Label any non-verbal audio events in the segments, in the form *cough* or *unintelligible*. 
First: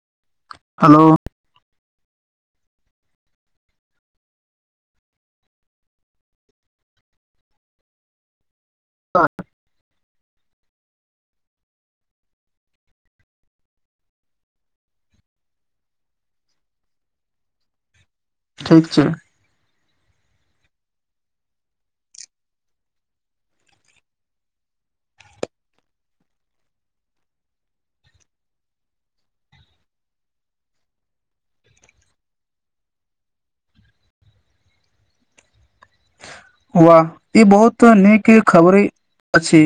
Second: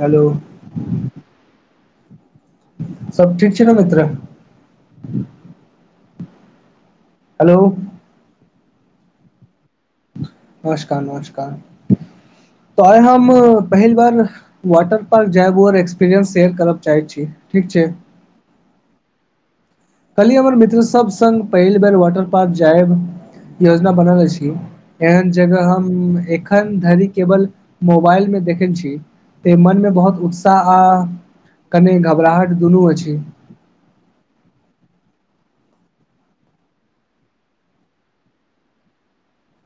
Hello hello सब ठीक छै ने मित्र हेलो हँ नमस्कार नमस्कार तऽ आइ हम पहिल बार वाटर पार्क जायेब आओर एक्सपीरियंस शेयर करय चाहैत छी ठीक छै ठीक छै कल्हि हमर मित्रसभ संग पहिल बेर वाटर पार्क जायब योजना बनल अछि एहन जगह हम एखन धरि केवल मोबाइल मे देखने छी तें मनमे बहुत उत्साह आ कने घबराहट दुनू अछि वाह ई बहुत नीक खबरी अछि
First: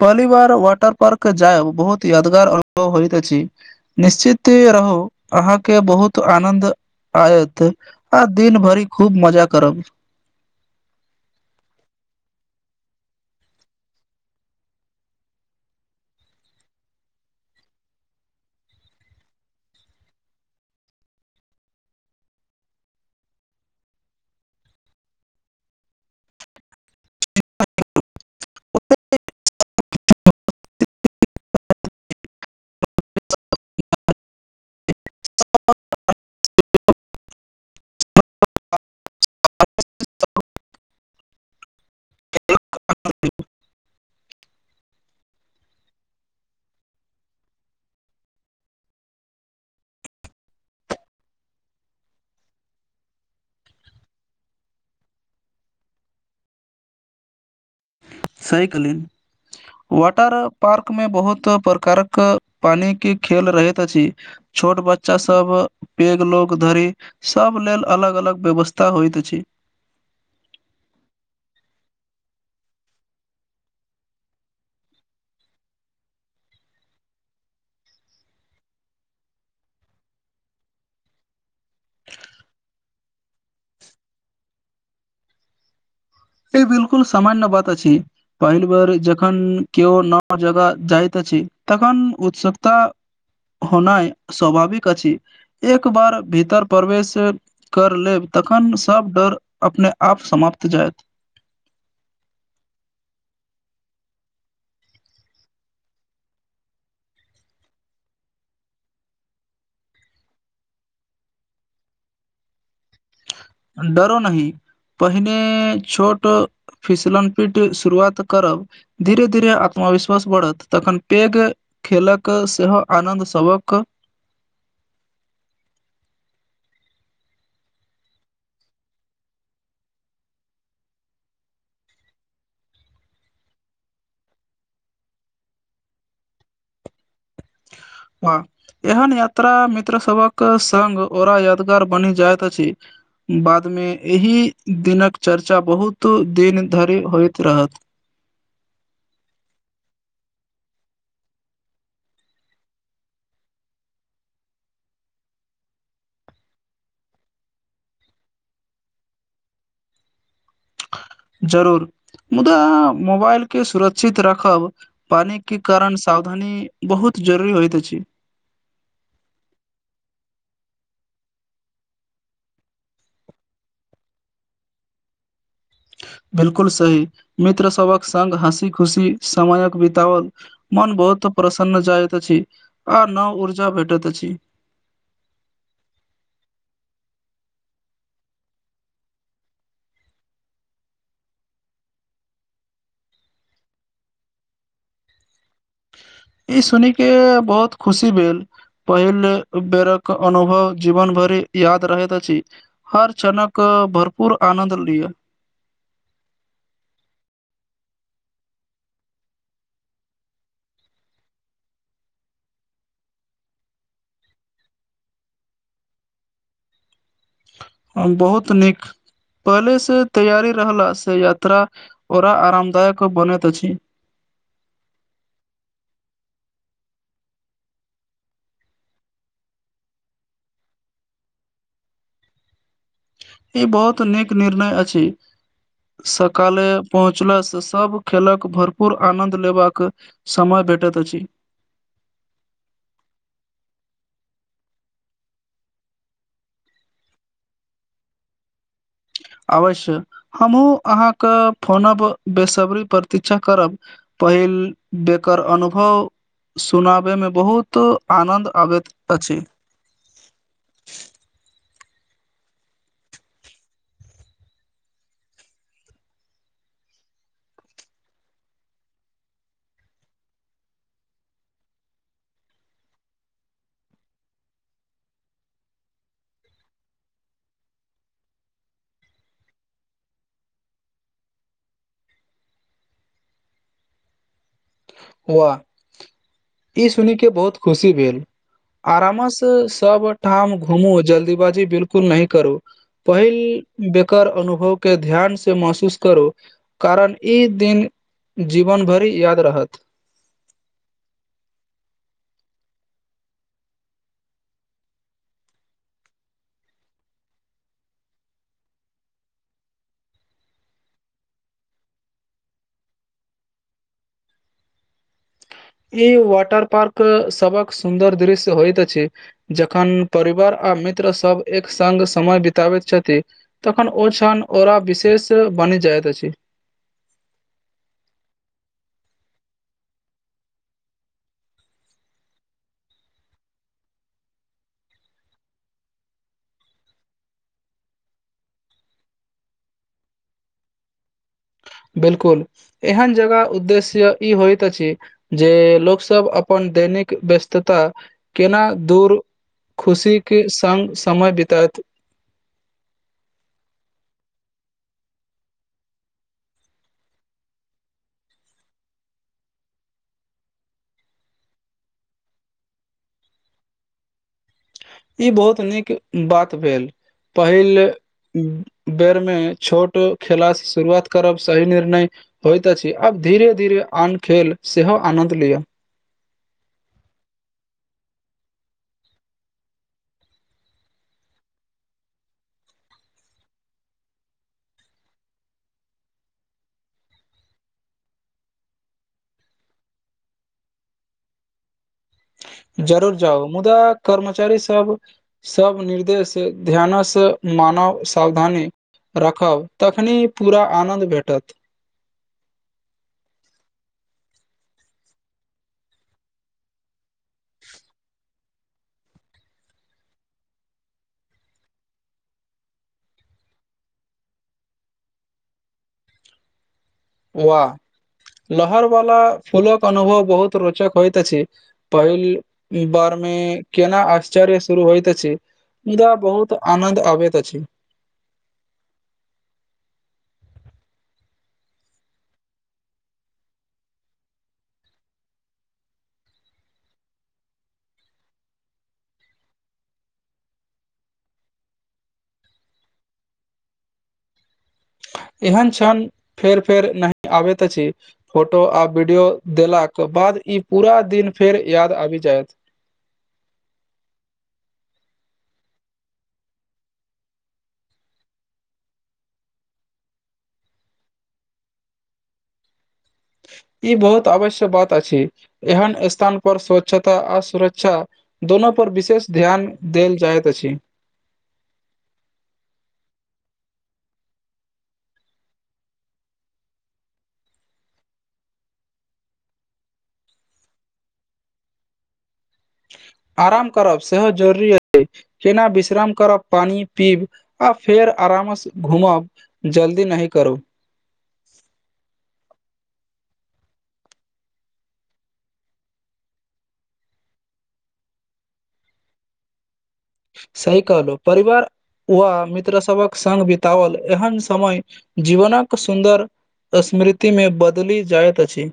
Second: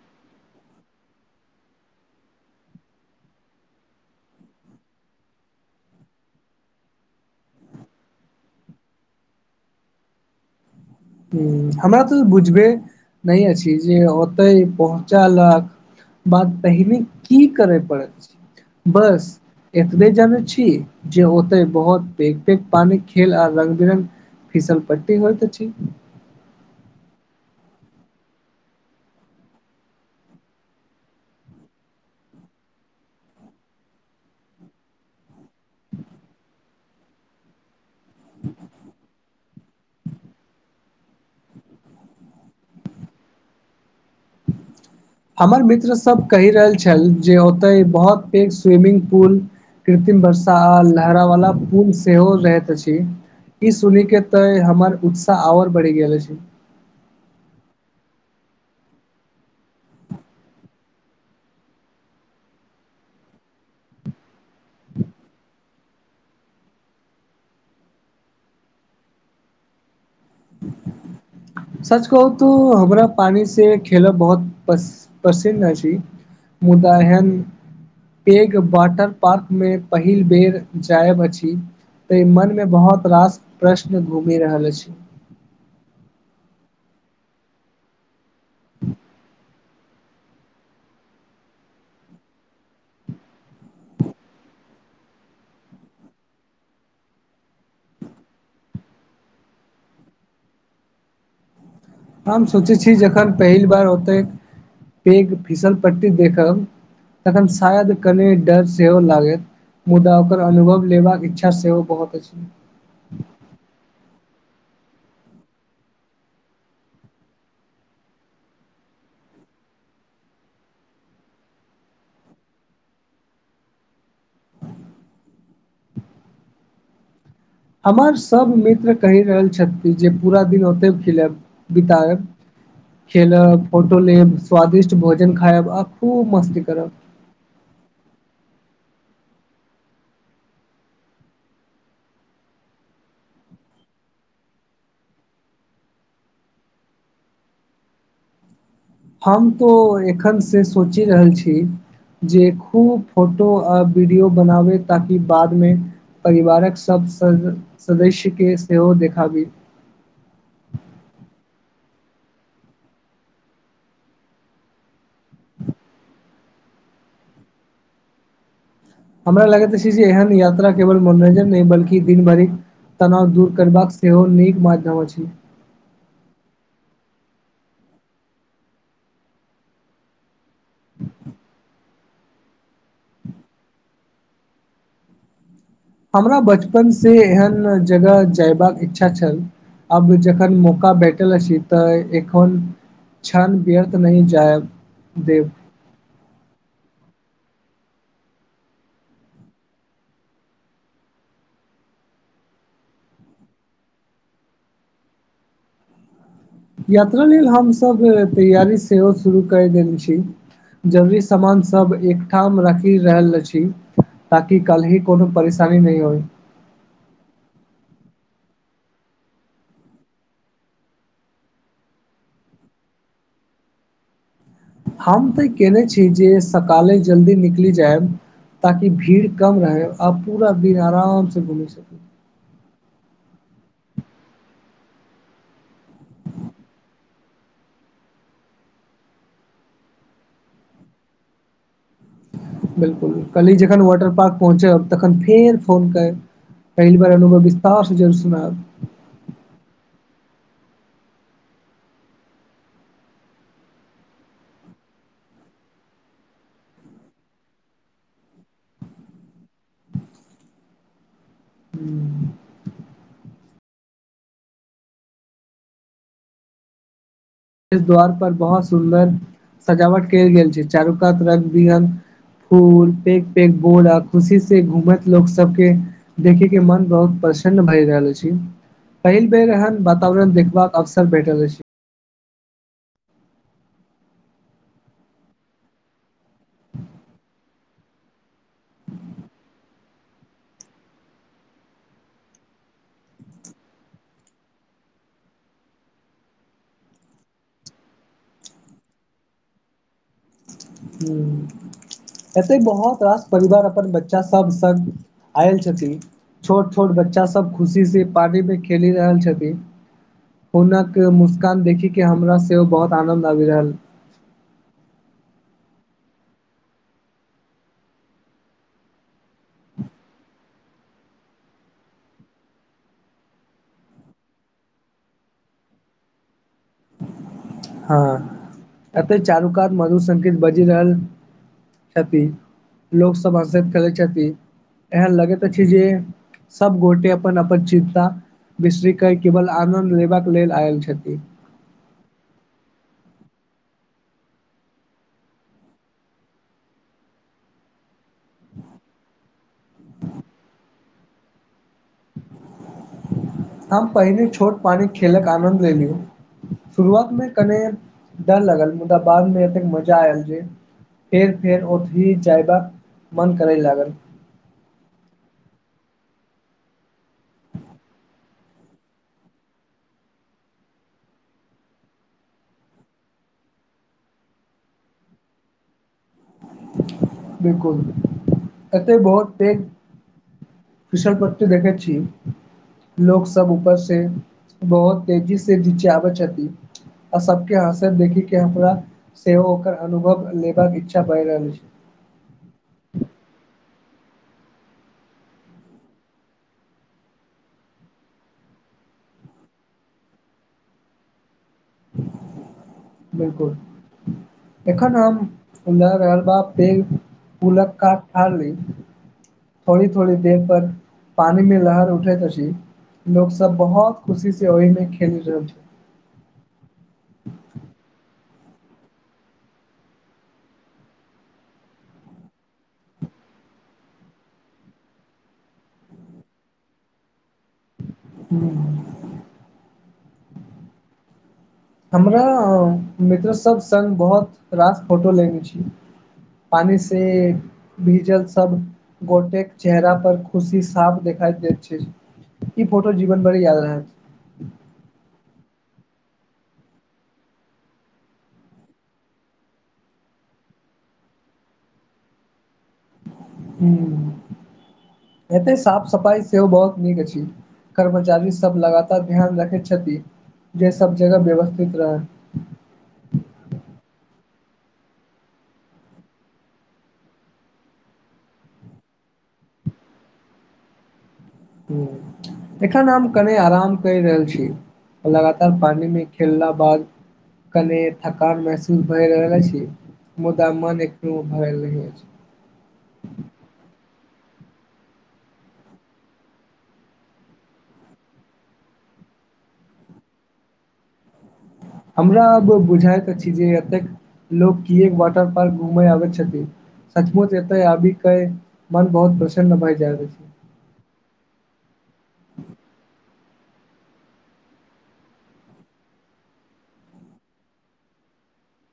पहली बार वाटर पार्क जायब बहुत यादगार अनुभव होइत अछि निश्चित रहू अहाँके बहुत आनन्द आयत आ दिन भरि खूब मजा करब हूँ हमरा तऽ बुझबे नहि अछि जे ओते पहुँचलक बात पहिने की करैत अछि बस एतबे जनैत छी जे ओते बहुत पैघ पैघ पानी खेल आ रंग विरंग फीसल पट्टी होइत अछि *unintelligible* ह *unintelligible* हमर मित्रसभ कहि रहल छल जे ओतय बहुत पैघ स्विमिंग पुल कृत्रिम वर्षा आ लहरा वाला पुल सेहो रहैत अछि ई सुनि के तऽ हमर उत्साह आओर बढ़ि गेल अछि सही कहलियै वाटर पार्क मे बहुत प्रकारक पानी के खेल रहैत अछि छोट बच्चा सब पैघ लोक धरि सब लेल अलग अलग व्यवस्था होइत अछि सच कहू तू हमरा पानि से खेलब बहुत पस पसिन्न अछि मुदा ऐहन पेग वाटर पार्क मे पहिल बेर जायब अछि ते मन मे बहुत रास प्रश्न घूमि रहल अछि ई बिलकुल सामान्य बात अछि पहिल बेर जखन केओ नव जगह जाइत अछि तखन उत्सुकता होनाइ स्वभाविक अछि एक बार भीतर प्रवेश कर लेब तखन सभ डर अपने आप समाप्त जायत हम सोचैत छी जखन पहिल बार ओतेक पैघ फीसल पट्टी देखब तखन शायद कनि डर सेहो लागैत मुदा ओकर अनुभव लेबाक इच्छा सेहो बहुत अछि डरो नहीं पहिने छोटो फिसलन पीट शुरुआत करब धीरे धीरे आत्मविश्वास बढ़त तखन पेघ खेलक सेहो आनन्द सभक हमर सभ मित्र कहि रहल छथि जे पूरा दिन ओतय खिलब बितायब खेलब फोटो लेब स्वादिष्ट भोजन खायब आ खूब मस्ती करब हाँ एहन यात्रा मित्र सबक संग ओरा यादगार बनि जाइत अछि बाद में एहि दिनक चर्चा बहुत दिन धरि होइत रहत हम तो एखन सँ सोचि रहल छी जे खूब फोटो आ वीडियो बनाबे ताकि बाद में परिवारक सब सदस्य के सेहो देखाबी जरूर मुदा मोबाइल के सुरक्षित राखब पानी के कारण सावधानी बहुत जरूरी होइत अछि हमरा लगैत छी जे एहन यात्रा केवल मनोरंजन नहि बल्कि दिन भरिक तनाव दूर करबाक सेहो नीक माध्यम अछि बिलकुल सही मित्र सबक संग हँसी खुशी समयक बिताओल मन बहुत प्रसन्न जाइत अछि आ नव ऊर्जा भेटैत अछि हमरा बचपन सँ एहन जगह जयबाक इच्छा छल अब जखन मौका भेटल अछि तऽ एखन छन व्यर्थ नहि जायब देब ई सुनि के बहुत खुशी भेल पहिल बेरक अनुभव जीवन भरि याद रहैत अछि हर क्षणक भरपूर आनंद लियअ यात्रा लेल हम सब तैयारी सेहो शुरू कर देने छी जरूरी समान सभ एकठाम राखि रहल अछि ताकि कल्ही कोनो परेशानी नहि होइ बहुत नीक पहले से तैयारी रहल से यात्रा ओरा आरामदायक बनैत अछि हम तऽ ई केयने छी जे सकाले जल्दी निकलि जायब ताकि भीड़ कम रह आ पूरा दिन आराम से घूमि सकी ई बहुत नीक निर्णय अछि सकाले पहुंच ला से सभ खेलक भरपूर आनन्द लेबाक समय भेटैत अछि बिलकुल कल्हि जखन वाटर पार्क पहुँचब तखन फेर फोन करि पहिल बेर अनुभव विस्तार सुनाब अवश्य हमहूँ अहाँ के फोन बेसब्री प्रतीक्षा करब पहिल बेकर अनुभव सुनाबै में बहुत आनन्द आबैत अछि *unintelligible* एहि द्वार पर बहुत सुन्दर सजावट कैल गेल छै चारू कात राखि हम फूल पैघ पैघ बोरा आ खुशी से घूमत लोक सबके देखै के मन बहुत प्रसन्न भए रहल अछि पहिल बेर एहन वातावरण देखबाक अवसर भेटल अछि हुआ ई सुनि के बहुत खुशी भेल आरामस्य से सब ठाम घुमू जल्दीबाजी बिलकुल न करू पहिल बेकर अनुभव के ध्यान से महसूस करु कारण ई दिन जीवन भरि याद रहत हू एते बहुत रास परिवार अपन बच्चा सब संग संग आयल छथिन छोट छोट बच्चा सब खुशी से पार्टी में खेली रहल छथिन पहुंचना के मुस्कान देखि के हमरा सेहो बहुत आनन्द आबि रहल ई वाटर पार्क सबक सुन्दर दृश्य होयइत अछि जखन परिवार आ मित्र सब एक संग समय बितबैत छथि तखन ओ छन ओरा विशेष बनि जाइत अछि हाँ एते चारुकात मधु संकेत बजि रहल हेप्पी लोकसभ हंसित करैत छथि एहन लगैत अछि जे सब गोटे अपन अपन चिंता बिसरि कऽ केवल आनंन्द लेबा लेल आयल छथिन बिल्कुल एहन जगह उद्देश्य ई होइत अछि जे लोक सभ अपन दैनिक व्यस्तता केना दूर। खुशीक संग समय बितबैत। हम पहिने छोट पानीमे खेलक आनन्द लैत छलहुँ। शुरुआतमे कनी डर लगल, मुदा बादमे एतेक मजा आयल जे फेर फेर ओतहि जाएबाक मन करय लागल। ई बहुत नीक बात भेल पहिले बेरमे छोट खेलासँ शुरुआत करब सही निर्णय छल। होइत अछि, आब धीरे धीरे आन खेलक सेहो आनन्द लिअ। बिल्कुल, एतय पैघ बहुत। ऋषवपंत देखै छी? लोक सभ ऊपरसँ बहुत तेजीसँ नीचा अबैत छथि। आ सभकेँ हँसैत देखिकऽ हमरा सेहो ओकर अनुभव लेबाक इच्छा भऽ रहल छै। जरूर जाउ, मुदा कर्मचारी सभ। सभ निर्देश ध्यानसँ मानू, सावधानी राखू। रखब तखने पूरा आनन्द भेटत। बिल्कुल, एखन हम ज रहल ब बैंक फुलक कऽ थाली। थोड़ी थोड़ी बेर पर पानिमे लहर उठैत अछि। लोक सभ बहुत खुशीसँ ओहिमे खेलि रहल छै। वहाँ लहर बला फूलक अनुभव बहुत रोचक होइत अछि। पहिल बेरमे कतेक आश्चर्य होइत अछि, मुदा धीरे धीरे आदत पड़ि जाइत अछि। मुदा बहुत आनन्द अबैत अछि। हू हमरा मित्र सभ संग बहुत रास फोटो लेने छी। पानी से भीजल सभ गोटेक चेहरा पर खुशी साफ देखाइ दैत अछि। ई फोटो जीवन भरि याद रहैत। एहन क्षण फेर फेर नहि अबैत अछि। फोटो आ वीडियो देखलाक बाद ई पूरा दिन फेर याद आबि जायत। हूँ, एतेक साफ सफाइ सेहो बहुत नीक अछि। कर्मचारी सभ लगातार ध्यान रखैत छथि जे सभ जगह व्यवस्थित रहै। ई बहुत आवश्यक बात अछि, एहन स्थान पर स्वच्छता आ सुरक्षा। दूनू पर विशेष ध्यान देल जाइत अछि। एखन हम कनी आराम कऽ रहल छी। लगातार पानिमे खेललाक बाद। कनी थकान महसूस भऽ रहल अछि, मुदा मन एखनहुँ भरल रहैत अछि। आराम करब सेहो जरूरी अछि। जेना विश्राम करब, पानी पीब आ फेर आरामसँ घूमब। जल्दी नही करो हमरा आब बुझाइत अछि जे एतेक लोक कियाक वाटर पार्क घूमए अबैत छथि। सचमुच, एतेक आबि मन बहुत प्रसन्न भऽ जाइत अछि। सही कहलहुँ, परिवार व मित्र सभक। संग बिताओल एहन समय जीवनक सुन्दर स्मृतिमे बदलि जाइत अछि।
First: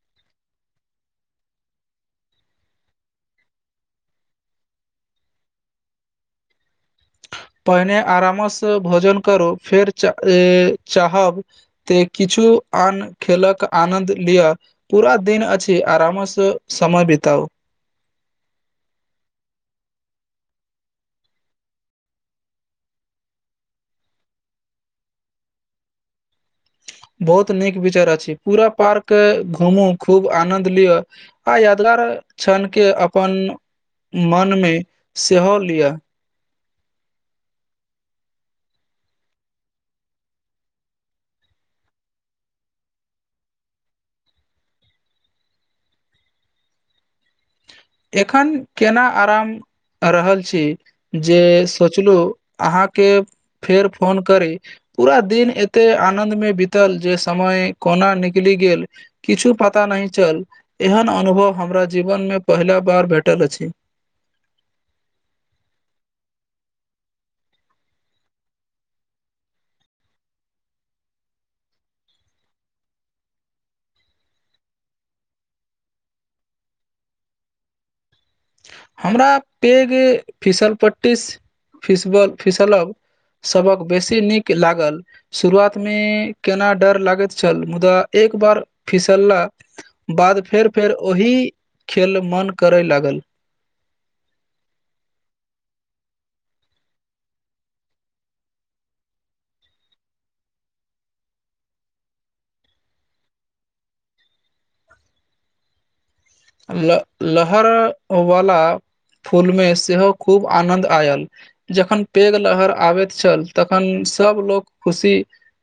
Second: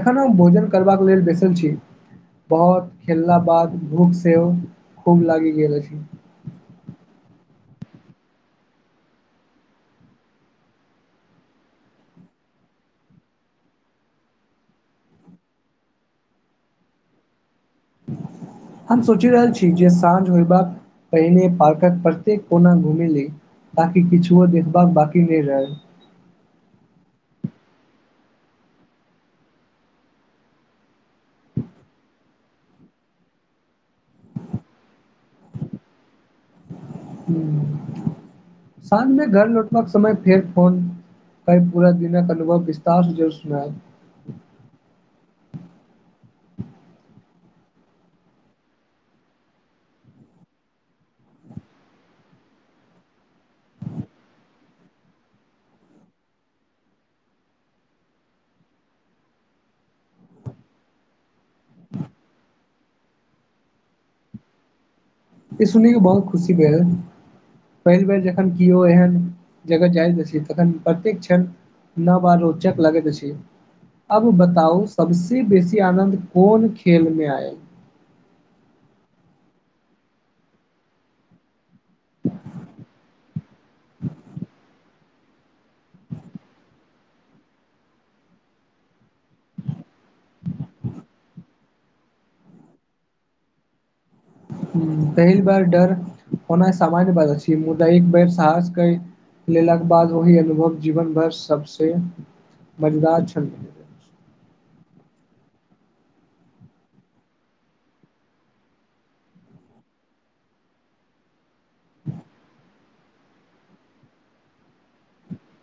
एखन हम भोजन करबाक लेल बैसल छी। बहुत खेललाक बाद भूख सेहो खूब लागि गेल अछि। पहिने आरामसँ भोजन करू, फेर चाहब। तऽ किछु आन खेलक आनन्द लिअ। पूरा दिन अछि, आरामसँ समय बिताउ। हम सोचि रहल छी जे साँझ होइबा। पहिने पार्कक प्रत्येक कोना घूम ली ताकि किछुओ देखबाक बाकी नैय रहल बहुत नीक विचार अछि पूरा पार्क घूमू खूब आनद लिअ आ यादगार छण के अपन मन मे सेहो लिअ शाझ मे घर लौटबाक समय फेर फोन आई पूरा दिनक अनुभव विस्तार जरुर सुनाएब एखन केना आराम आ रहल छी जे सोचलहुँ अहाँके फेर फोन करी पूरा दिन एते आनद मे बीतल जे समय कोना निकलि गेल किछु पता नहि चल एहन अनुभव हमरा जीवन मे पहिला बार भेटल अछि ई सुनि के बहुत खुशी भेल पहिल बेर जखन केओ एहन जगह जाइत अछि तखन प्रत्येक्षण न बालो चेक लगेत अछि अब बताउ सबसे बेसी आनन्द कोन खेल में आयल हमरा पे गे फिसल पटीस फिसबल फिसलब सबक बेसी नीक लागल शुरुआत मे केना डर लागैत छल मुदा एक बार फिसलला बाद फेर फेर ओहि खेल मन करैय लागल पहिल बार डर होना सामान्य बाद छी मुदा एक बेर साहसके लेलाके बाद ओहि अनुभव जीवन भर सबसे मजदार क्षण गेल। ल लहर अवाला फूल मे सेहो खूब आनन्द आयल जखन पेघ लहर आबैत छल तखन सब लोक खुशी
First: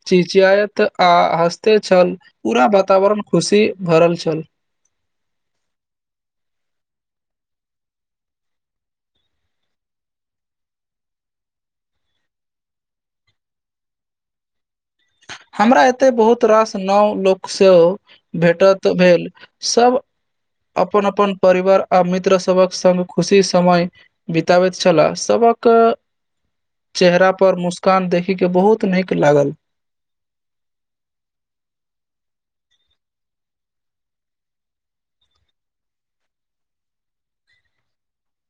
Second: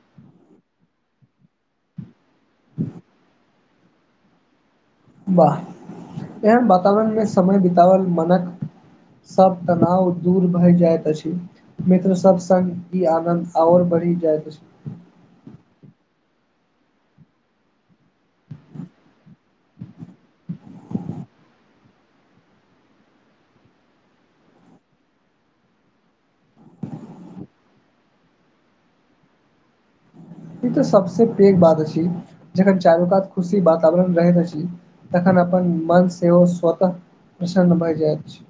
चिचायत आ हँसते छल पूरा वातावरण खुशी भरल छल वाह एहन वातावरण मे समय बितावल मनक सभ तनाव दूर भए जाइत अछि मित्र सब संग ई आनन्द आओर बढ़ी जायत अछि हमरा एते बहुत रास नौव लोक से भेटत भेल सब अपन अपन परिवर आ मित्र सबक संग खुशी समय बिताबैत छलाह सभहक चेहरा पर मुस्कान देखी के बहुत नीक लागल ई तऽ सबसँ पैघ बात अछि जखन चारू कात खुशी वातावरण रहैत अछि तखन अपन मन सेहो स्वतः प्रसन्न भए जाइत छै